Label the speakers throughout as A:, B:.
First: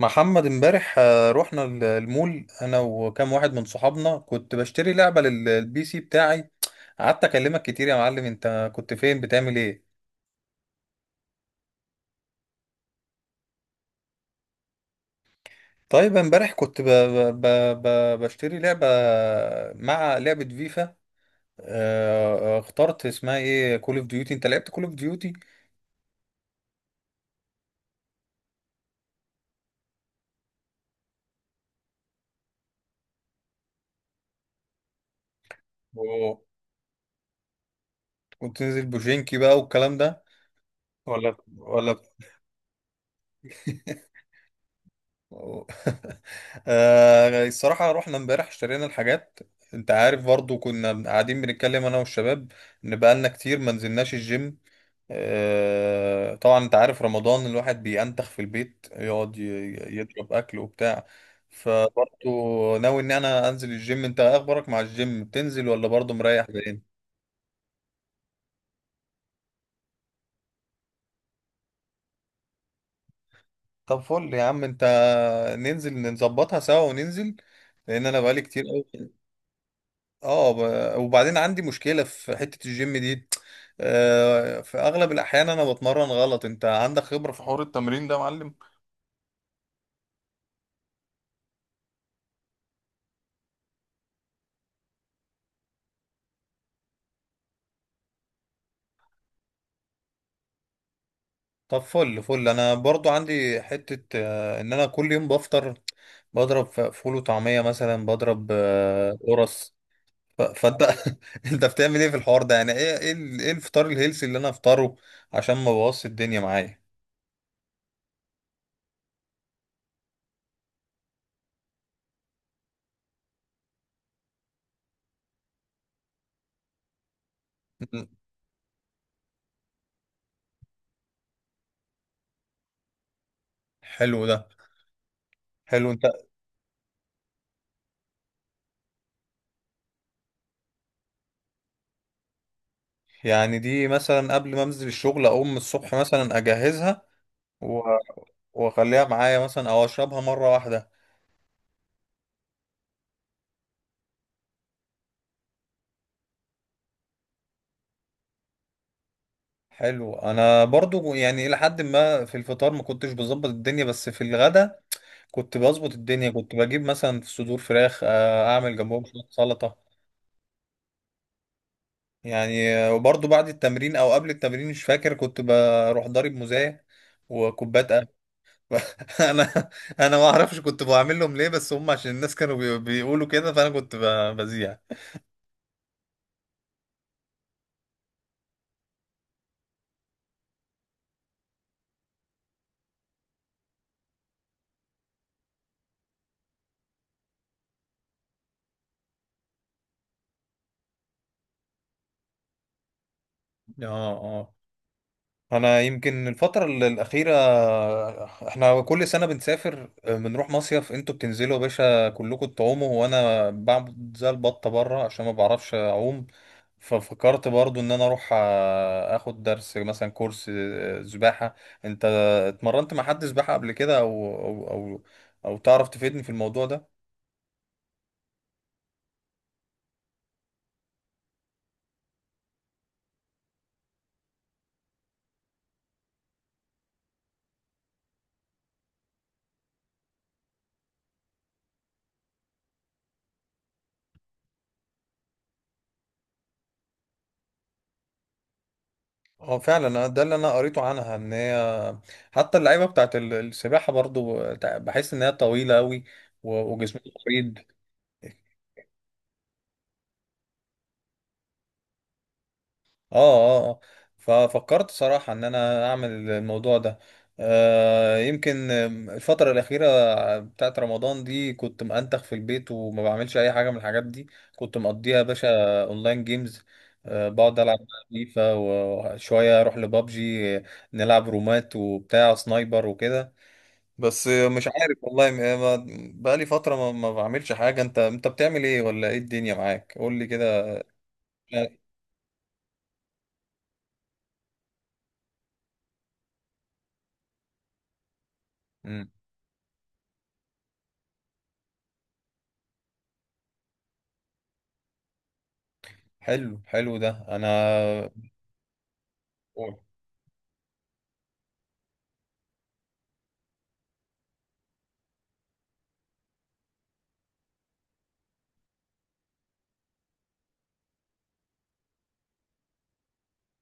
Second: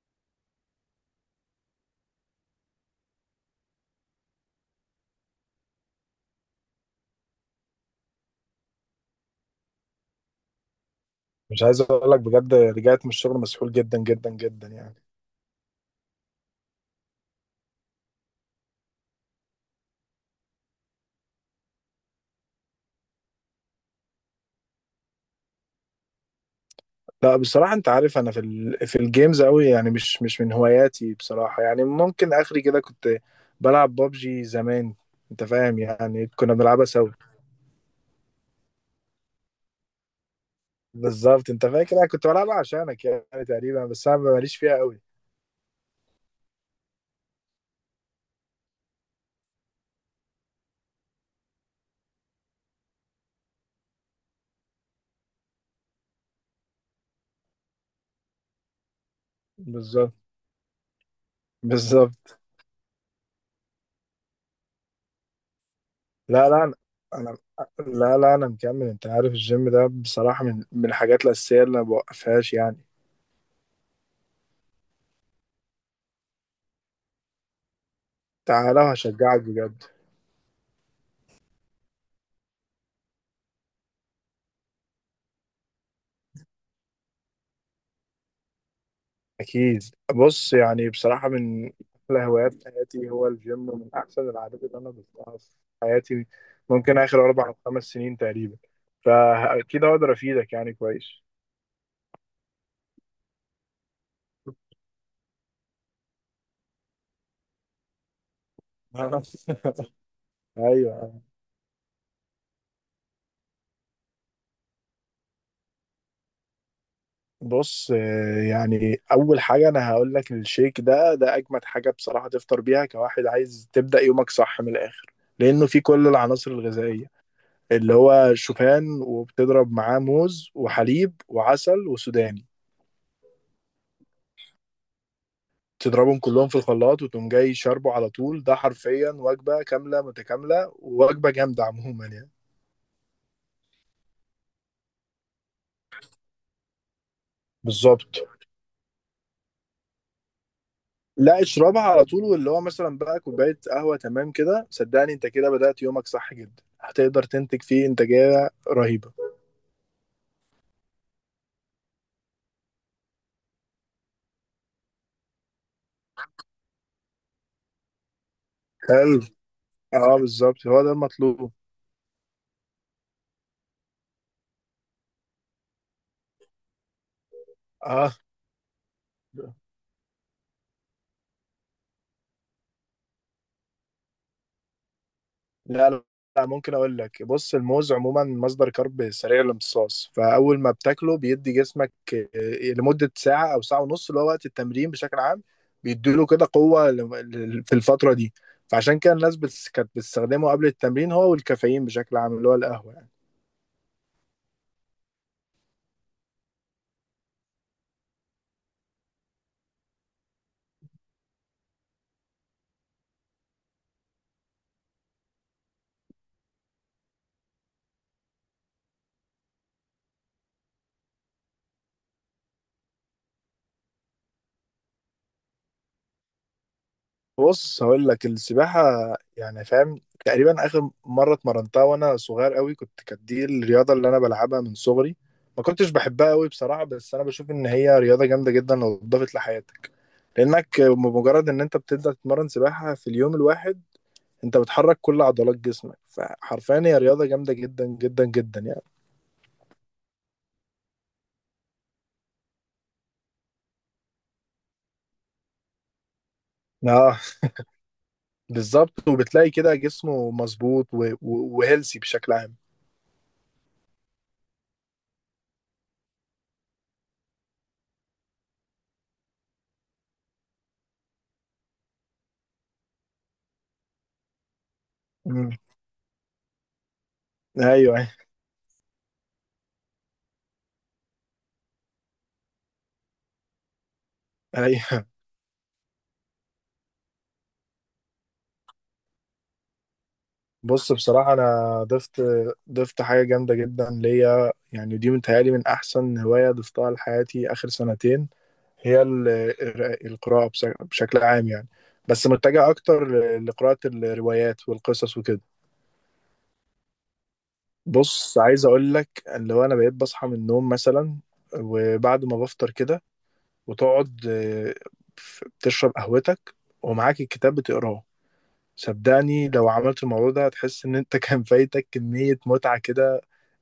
A: محمد امبارح، رحنا المول انا وكام واحد من صحابنا. كنت بشتري لعبة للبي سي بتاعي. قعدت اكلمك كتير يا معلم، انت كنت فين بتعمل ايه؟
B: مش عايز اقول لك بجد، رجعت من الشغل مسحول جدا جدا جدا يعني.
A: طيب امبارح كنت بشتري لعبة مع لعبة فيفا. اخترت اسمها ايه؟ كول اوف ديوتي. انت لعبت كول اوف ديوتي
B: لا بصراحه انت عارف انا في الجيمز قوي، يعني مش من هواياتي بصراحه، يعني ممكن اخري كده كنت بلعب بابجي زمان. انت فاهم، يعني
A: وكنت
B: كنا بنلعبها سوا.
A: تنزل بوجينكي بقى والكلام ده؟ ولا
B: بالظبط، انت
A: ولا.
B: فاكر انا كنت بلعبها عشانك يعني تقريبا، بس انا ماليش فيها قوي.
A: أو- الصراحة رحنا امبارح اشترينا الحاجات. انت عارف، برضو كنا قاعدين بنتكلم انا والشباب ان بقالنا كتير ما نزلناش الجيم. طبعا انت عارف رمضان الواحد بينتخ في البيت، يقعد
B: بالظبط
A: يضرب اكل وبتاع.
B: بالظبط.
A: فبرضو ناوي ان انا انزل الجيم. انت ايه اخبارك مع الجيم؟ بتنزل ولا برضو مريح
B: لا لا
A: بعدين؟
B: انا أنا- لا لا انا مكمل، انت عارف الجيم ده بصراحه من الحاجات الاساسيه اللي ما بوقفهاش يعني.
A: طب فل يا عم انت، ننزل نظبطها سوا وننزل، لان انا بقالي كتير
B: تعالى
A: قوي.
B: وهشجعك بجد.
A: اه، وبعدين عندي مشكلة في حتة الجيم دي. في اغلب الاحيان انا بتمرن غلط. انت عندك خبرة في حوار التمرين ده يا معلم؟
B: أكيد. بص يعني بصراحة، من أحلى هوايات حياتي هو الجيم، ومن أحسن العادات اللي أنا ضفتها في حياتي ممكن آخر 4 أو 5 سنين تقريبا، فأكيد هقدر أفيدك يعني كويس.
A: طب فل فل، انا برضو عندي حتة، ان انا كل يوم بفطر، بضرب فول وطعمية، مثلا بضرب قرص. فانت
B: أيوه.
A: انت بتعمل ايه في الحوار ده؟ يعني ايه إيه الفطار الهيلثي اللي انا افطره عشان ما بوظش الدنيا معايا؟
B: بص، يعني أول حاجة أنا هقول لك، الشيك ده أجمد حاجة بصراحة تفطر بيها كواحد عايز تبدأ يومك صح من الآخر، لأنه فيه كل العناصر الغذائية، اللي
A: م-
B: هو شوفان، وبتضرب معاه موز وحليب وعسل وسوداني.
A: حلو ده، حلو. انت
B: تضربهم كلهم في الخلاط وتقوم جاي شاربه على طول، ده حرفيا وجبة كاملة متكاملة، ووجبة جامدة عموما يعني.
A: يعني دي مثلا قبل ما انزل الشغل اقوم الصبح مثلا اجهزها و-
B: بالظبط.
A: واخليها معايا، مثلا او اشربها مره واحده؟
B: لا، اشربها على طول، واللي هو مثلا بقى كوباية قهوة تمام كده، صدقني انت كده بدأت يومك صح جدا، هتقدر تنتج فيه انتاجية رهيبة.
A: حلو. انا برضو يعني الى حد ما في الفطار ما كنتش بظبط الدنيا، بس في الغدا كنت بظبط الدنيا، كنت بجيب مثلا صدور فراخ، اعمل جنبهم
B: حلو.
A: شويه سلطه.
B: اه بالظبط، هو ده المطلوب.
A: يعني وبرضو بعد التمرين او قبل التمرين مش فاكر، كنت بروح ضارب موزاية وكوبايه قهوه.
B: اه.
A: انا انا ما اعرفش كنت بعمل لهم ليه، بس هم عشان الناس كانوا بيقولوا كده، فانا كنت بذيع.
B: لا لا، لا، ممكن اقول لك، بص الموز عموما مصدر كرب سريع الامتصاص، فاول ما بتاكله بيدي جسمك لمده ساعه او ساعه ونص، اللي هو وقت التمرين بشكل عام. بيديله كده قوه في الفتره دي. فعشان كده الناس كانت بتستخدمه قبل التمرين، هو والكافيين بشكل عام، اللي هو القهوه.
A: اه، اه، انا يمكن الفترة الأخيرة. احنا كل سنة بنسافر، بنروح مصيف. انتوا بتنزلوا يا باشا كلكم تعوموا، وانا بعمل زي البطة بره عشان ما بعرفش اعوم. ففكرت برضو ان انا اروح اخد درس، مثلا كورس سباحة. انت اتمرنت مع حد سباحة قبل كده، او تعرف تفيدني في الموضوع ده؟
B: بص هقول لك، السباحة يعني فاهم، تقريبا آخر مرة اتمرنتها وأنا صغير قوي، كانت دي الرياضة اللي أنا بلعبها من صغري. ما كنتش بحبها قوي بصراحة، بس أنا بشوف إن هي رياضة جامدة جدا لو اتضافت لحياتك، لأنك بمجرد إن أنت بتبدأ تتمرن سباحة في اليوم الواحد، أنت بتحرك كل عضلات جسمك، فحرفيا هي رياضة جامدة جدا جدا جدا يعني.
A: اه فعلا، أنا ده اللي انا قريته عنها، ان هي حتى اللعيبة بتاعت السباحة برضو، بحس ان هي طويلة قوي وجسمهم
B: اه
A: مريض. اه،
B: بالظبط، وبتلاقي كده جسمه مظبوط وهيلثي بشكل عام.
A: اه، اه. ففكرت صراحة ان انا اعمل الموضوع ده. يمكن الفترة الأخيرة بتاعت رمضان دي كنت مأنتخ في البيت وما بعملش أي حاجة من الحاجات دي. كنت مقضيها يا
B: مم.
A: باشا أونلاين جيمز. بقعد ألعب بقى
B: ايوه
A: فيفا وشوية أروح لبابجي، نلعب رومات وبتاع سنايبر وكده. بس مش عارف
B: ايوه.
A: والله، بقالي فترة ما بعملش حاجة. أنت بتعمل إيه؟ ولا إيه الدنيا معاك؟ قول لي كده.
B: بص بصراحة، أنا ضفت حاجة جامدة جدا ليا، يعني دي متهيألي من أحسن هواية ضفتها لحياتي آخر سنتين. هي القراءة بشكل عام يعني، بس متجه أكتر لقراءة الروايات والقصص وكده.
A: حلو، حلو ده. انا
B: بص عايز أقول لك، اللي هو أنا بقيت بصحى من النوم مثلا، وبعد ما بفطر كده وتقعد، بتشرب قهوتك ومعاك الكتاب بتقراه. صدقني لو عملت الموضوع ده هتحس إن أنت كان فايتك كمية متعة كده.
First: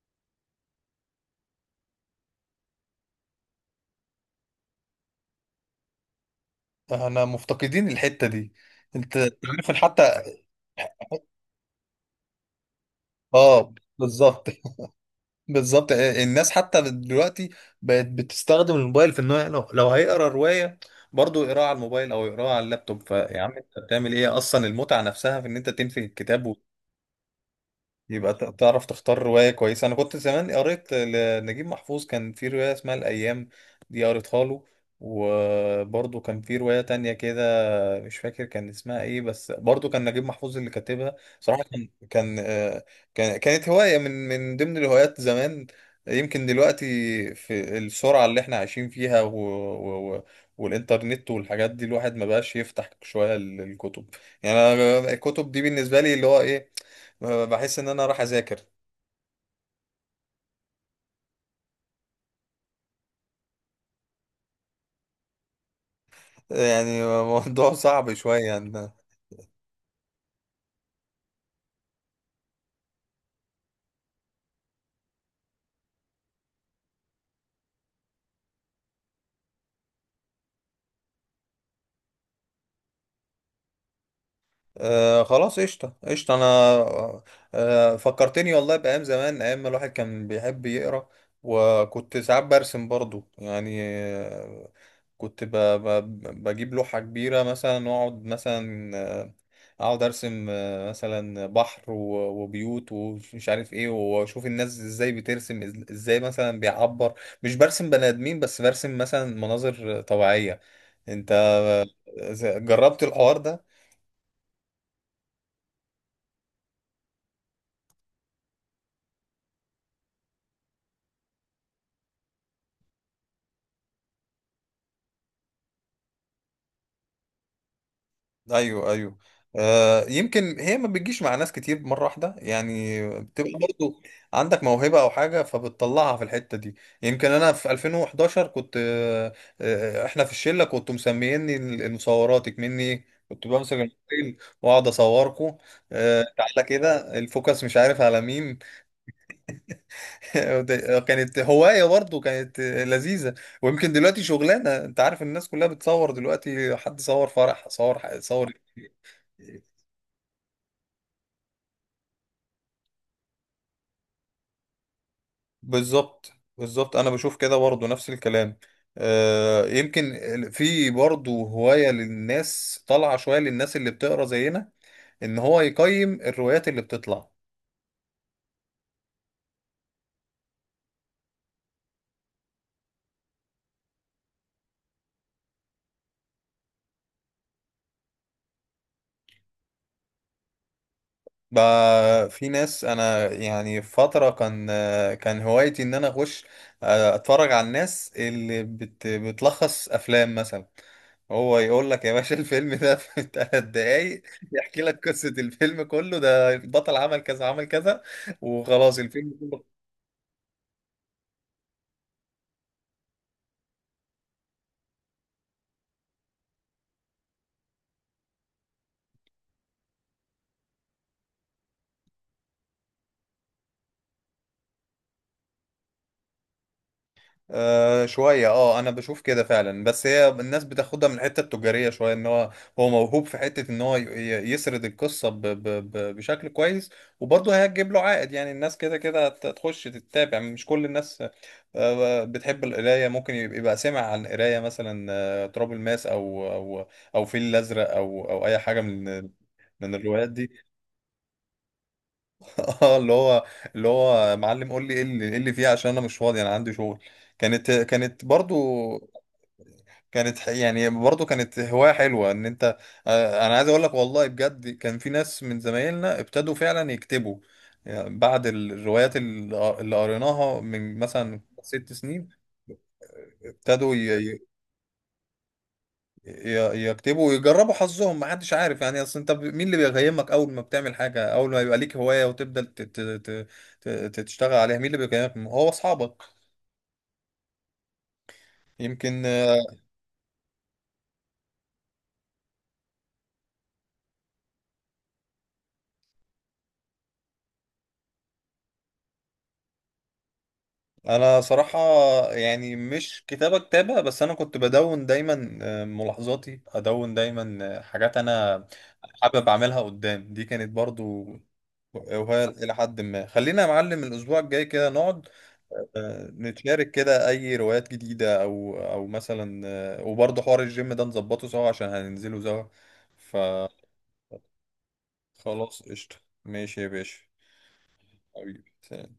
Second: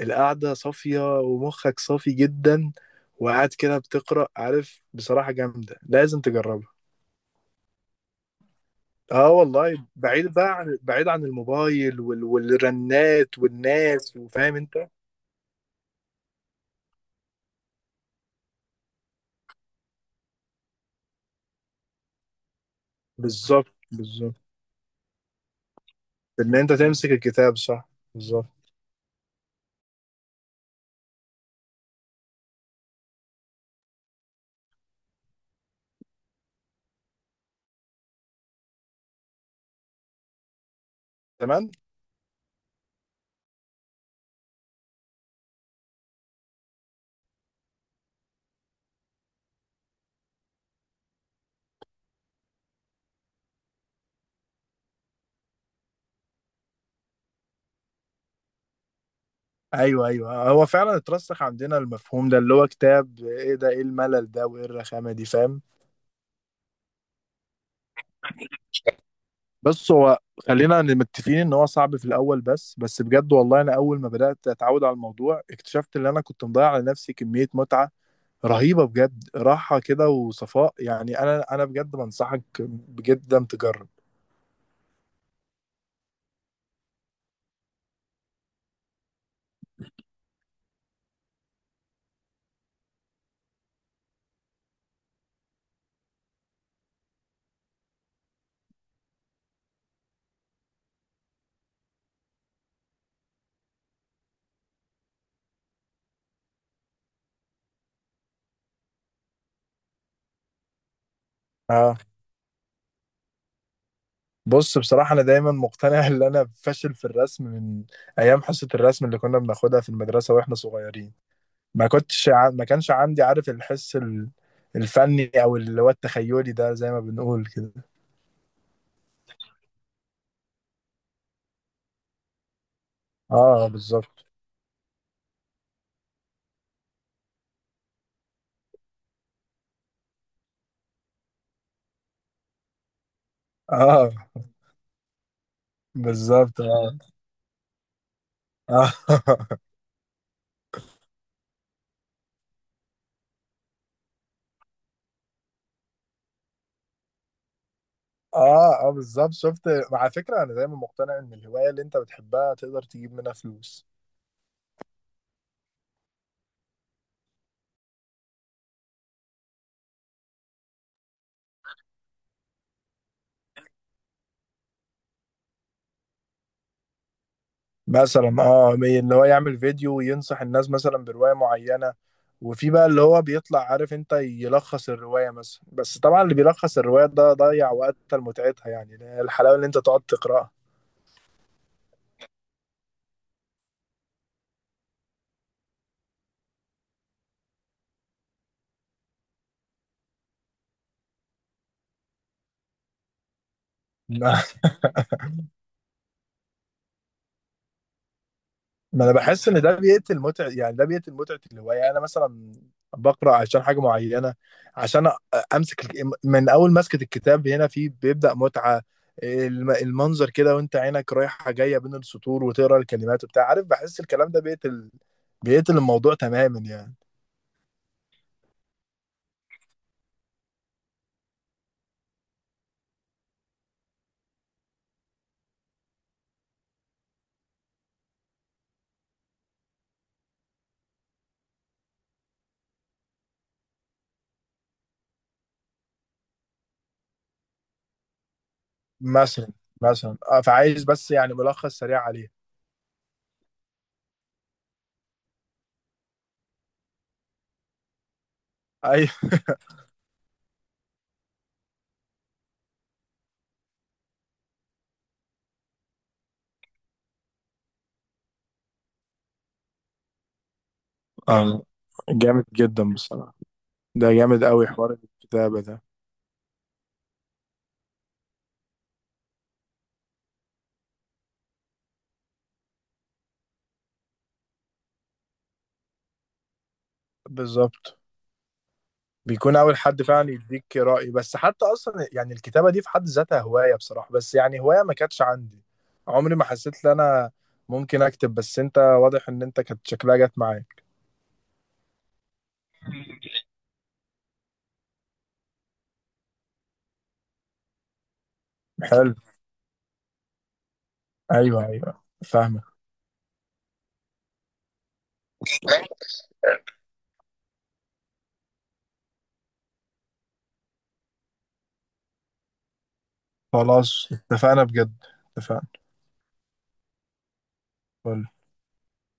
B: القعدة صافية ومخك صافي جدا، وقاعد كده بتقرأ، عارف بصراحة جامدة لازم تجربها.
A: انا مفتقدين الحتة دي. انت
B: اه
A: عارف
B: والله،
A: حتى؟
B: بعيد عن الموبايل والرنات
A: اه
B: والناس،
A: بالظبط.
B: وفاهم انت.
A: بالظبط، الناس حتى دلوقتي بقت بتستخدم الموبايل في انه، لو هيقرا رواية برضه يقراها على الموبايل، او يقراها على اللابتوب. فيا عم
B: بالظبط
A: انت بتعمل
B: بالظبط،
A: ايه؟ اصلا المتعة نفسها في ان انت تنفي
B: ان
A: الكتاب،
B: انت تمسك الكتاب صح.
A: ويبقى
B: بالظبط.
A: تعرف تختار رواية كويسة. انا كنت زمان قريت لنجيب محفوظ، كان في رواية اسمها الايام، دي قريتها له. وبرضه كان في رواية تانية كده، مش فاكر كان اسمها ايه، بس برضو كان نجيب محفوظ اللي كاتبها. صراحة
B: تمام.
A: كانت هواية من ضمن الهوايات زمان. يمكن دلوقتي في السرعة اللي احنا عايشين فيها والإنترنت والحاجات دي، الواحد ما بقاش يفتح شوية الكتب. يعني أنا الكتب دي بالنسبة لي اللي هو ايه، بحس ان انا راح اذاكر.
B: ايوه ايوه، هو فعلا اترسخ عندنا المفهوم ده، اللي هو كتاب ايه ده، ايه الملل ده، وايه الرخامة دي، فاهم؟
A: يعني موضوع صعب شوية يعني.
B: بس هو خلينا متفقين ان هو صعب في الاول، بس بجد والله، انا اول ما بدات اتعود على الموضوع، اكتشفت ان انا كنت مضيع على نفسي كميه متعه رهيبه بجد، راحه كده وصفاء يعني. انا بجد بنصحك بجدا تجرب.
A: خلاص قشطة، قشطة. أنا فكرتني والله بأيام زمان، أيام ما الواحد كان بيحب يقرأ. وكنت ساعات برسم برضو، يعني كنت ب ب بجيب لوحة كبيرة مثلا وأقعد مثلا، آه، أقعد أرسم، مثلا بحر وبيوت ومش عارف إيه. وأشوف الناس إزاي بترسم، إزاي مثلا بيعبر. مش برسم بني آدمين بس، برسم مثلا مناظر طبيعية. أنت
B: آه.
A: جربت الحوار ده؟
B: بص بصراحه، انا دايما مقتنع ان انا فاشل في الرسم من ايام حصه الرسم اللي كنا بناخدها في المدرسه واحنا صغيرين. ما كنتش ع... ما كانش عندي، عارف، الحس الفني، او اللي هو التخيلي ده زي ما بنقول كده.
A: ايوه، ايوه. يمكن هي ما بتجيش مع ناس كتير مره واحده، يعني بتبقى
B: اه
A: برضو
B: بالظبط.
A: عندك موهبه او حاجه فبتطلعها في الحته دي. يمكن انا في 2011 كنت، احنا في الشله كنتوا مسميني المصوراتك، مني كنت بمسك
B: اه
A: الموبايل واقعد اصوركم.
B: بالظبط.
A: تعالى
B: اه
A: كده الفوكس مش عارف على مين.
B: اه.
A: كانت هوايه برضو، كانت لذيذه. ويمكن دلوقتي شغلانه، انت عارف الناس كلها بتصور دلوقتي، حد صور فرح، صور صور.
B: اه. بالظبط، شفت؟ على فكره انا دايما مقتنع ان الهوايه اللي انت بتحبها تقدر تجيب منها فلوس.
A: بالظبط، بالظبط. انا بشوف كده برضه، نفس الكلام. يمكن في برضه هواية للناس طالعة شوية، للناس اللي بتقرا زينا، ان هو يقيم الروايات اللي بتطلع.
B: مثلا اه، اللي هو يعمل فيديو وينصح الناس مثلا بروايه معينه، وفي بقى اللي هو بيطلع عارف انت يلخص الروايه مثلا، بس طبعا اللي بيلخص الروايه ده ضيع وقتها لمتعتها، يعني الحلاوه اللي انت تقعد تقراها.
A: بقى في ناس، انا يعني في فترة كان آه، كان هوايتي ان انا اخش، اتفرج على الناس اللي بتلخص افلام مثلا. هو يقول لك يا باشا الفيلم ده في 3 دقايق، يحكي لك قصة الفيلم كله، ده البطل عمل كذا عمل كذا، وخلاص
B: ما انا
A: الفيلم
B: بحس ان
A: كله.
B: ده بيقتل متعه، يعني ده بيقتل متعه الهوايه. انا مثلا بقرا عشان حاجه معينه، عشان امسك الك- من اول مسكه الكتاب هنا في بيبدا متعه، المنظر كده، وانت عينك رايحه جايه بين السطور وتقرا الكلمات وبتاع، عارف، بحس الكلام ده بيقتل الموضوع تماما يعني.
A: شوية اه، انا بشوف كده فعلا، بس هي الناس بتاخدها من الحتة التجارية شوية، ان هو موهوب في حتة ان هو يسرد القصة ب ب ب بشكل كويس، وبرضه هيجيب له عائد. يعني الناس كده كده هتخش تتابع، يعني مش كل الناس بتحب القراية. ممكن يبقى سمع عن القراية، مثلا تراب الماس، او فيل الازرق، او اي حاجة من
B: مثلا.
A: من الروايات دي.
B: فعايز بس يعني ملخص سريع عليه.
A: اه، اللي هو معلم قول لي ايه اللي فيها، عشان انا مش فاضي، انا عندي شغل. كانت برضو،
B: ايوه.
A: كانت يعني برضه كانت هواية حلوة ان انت، انا عايز اقول لك، والله بجد كان في ناس من زمايلنا ابتدوا فعلا يكتبوا. يعني بعد الروايات اللي قريناها من مثلا
B: آه،
A: 6 سنين،
B: جامد جدا بصراحه،
A: ابتدوا
B: ده جامد
A: ي-
B: قوي حوار الكتابه ده.
A: يكتبوا ويجربوا حظهم. ما حدش عارف يعني، اصل انت، مين اللي بيقيمك اول ما بتعمل حاجة، اول ما يبقى ليك هواية وتبدأ تشتغل عليها؟ مين اللي بيقيمك؟ هو اصحابك
B: بالظبط،
A: يمكن.
B: بيكون اول حد فعلا يديك رأي. بس حتى اصلا يعني الكتابة دي في حد ذاتها هواية بصراحة، بس يعني هواية ما كانتش عندي. عمري ما حسيت ان انا ممكن اكتب، بس انت واضح ان انت كانت شكلها جت معاك.
A: انا صراحة يعني مش كتابة كتابة، بس انا كنت بدون دايما، ملاحظاتي، ادون دايما حاجات انا
B: حلو.
A: حابب اعملها قدام. دي كانت برضو.
B: ايوه ايوه
A: وهي
B: فاهمك.
A: الى حد ما خلينا يا معلم الاسبوع الجاي كده نقعد، نتشارك كده اي روايات جديدة او مثلا، وبرضو حوار الجيم ده نظبطه سوا عشان هننزله سوا.
B: خلاص اتفقنا بجد.
A: فخلاص
B: اتفقنا.
A: قشطة، ماشي يا باشا، حبيبي سلام.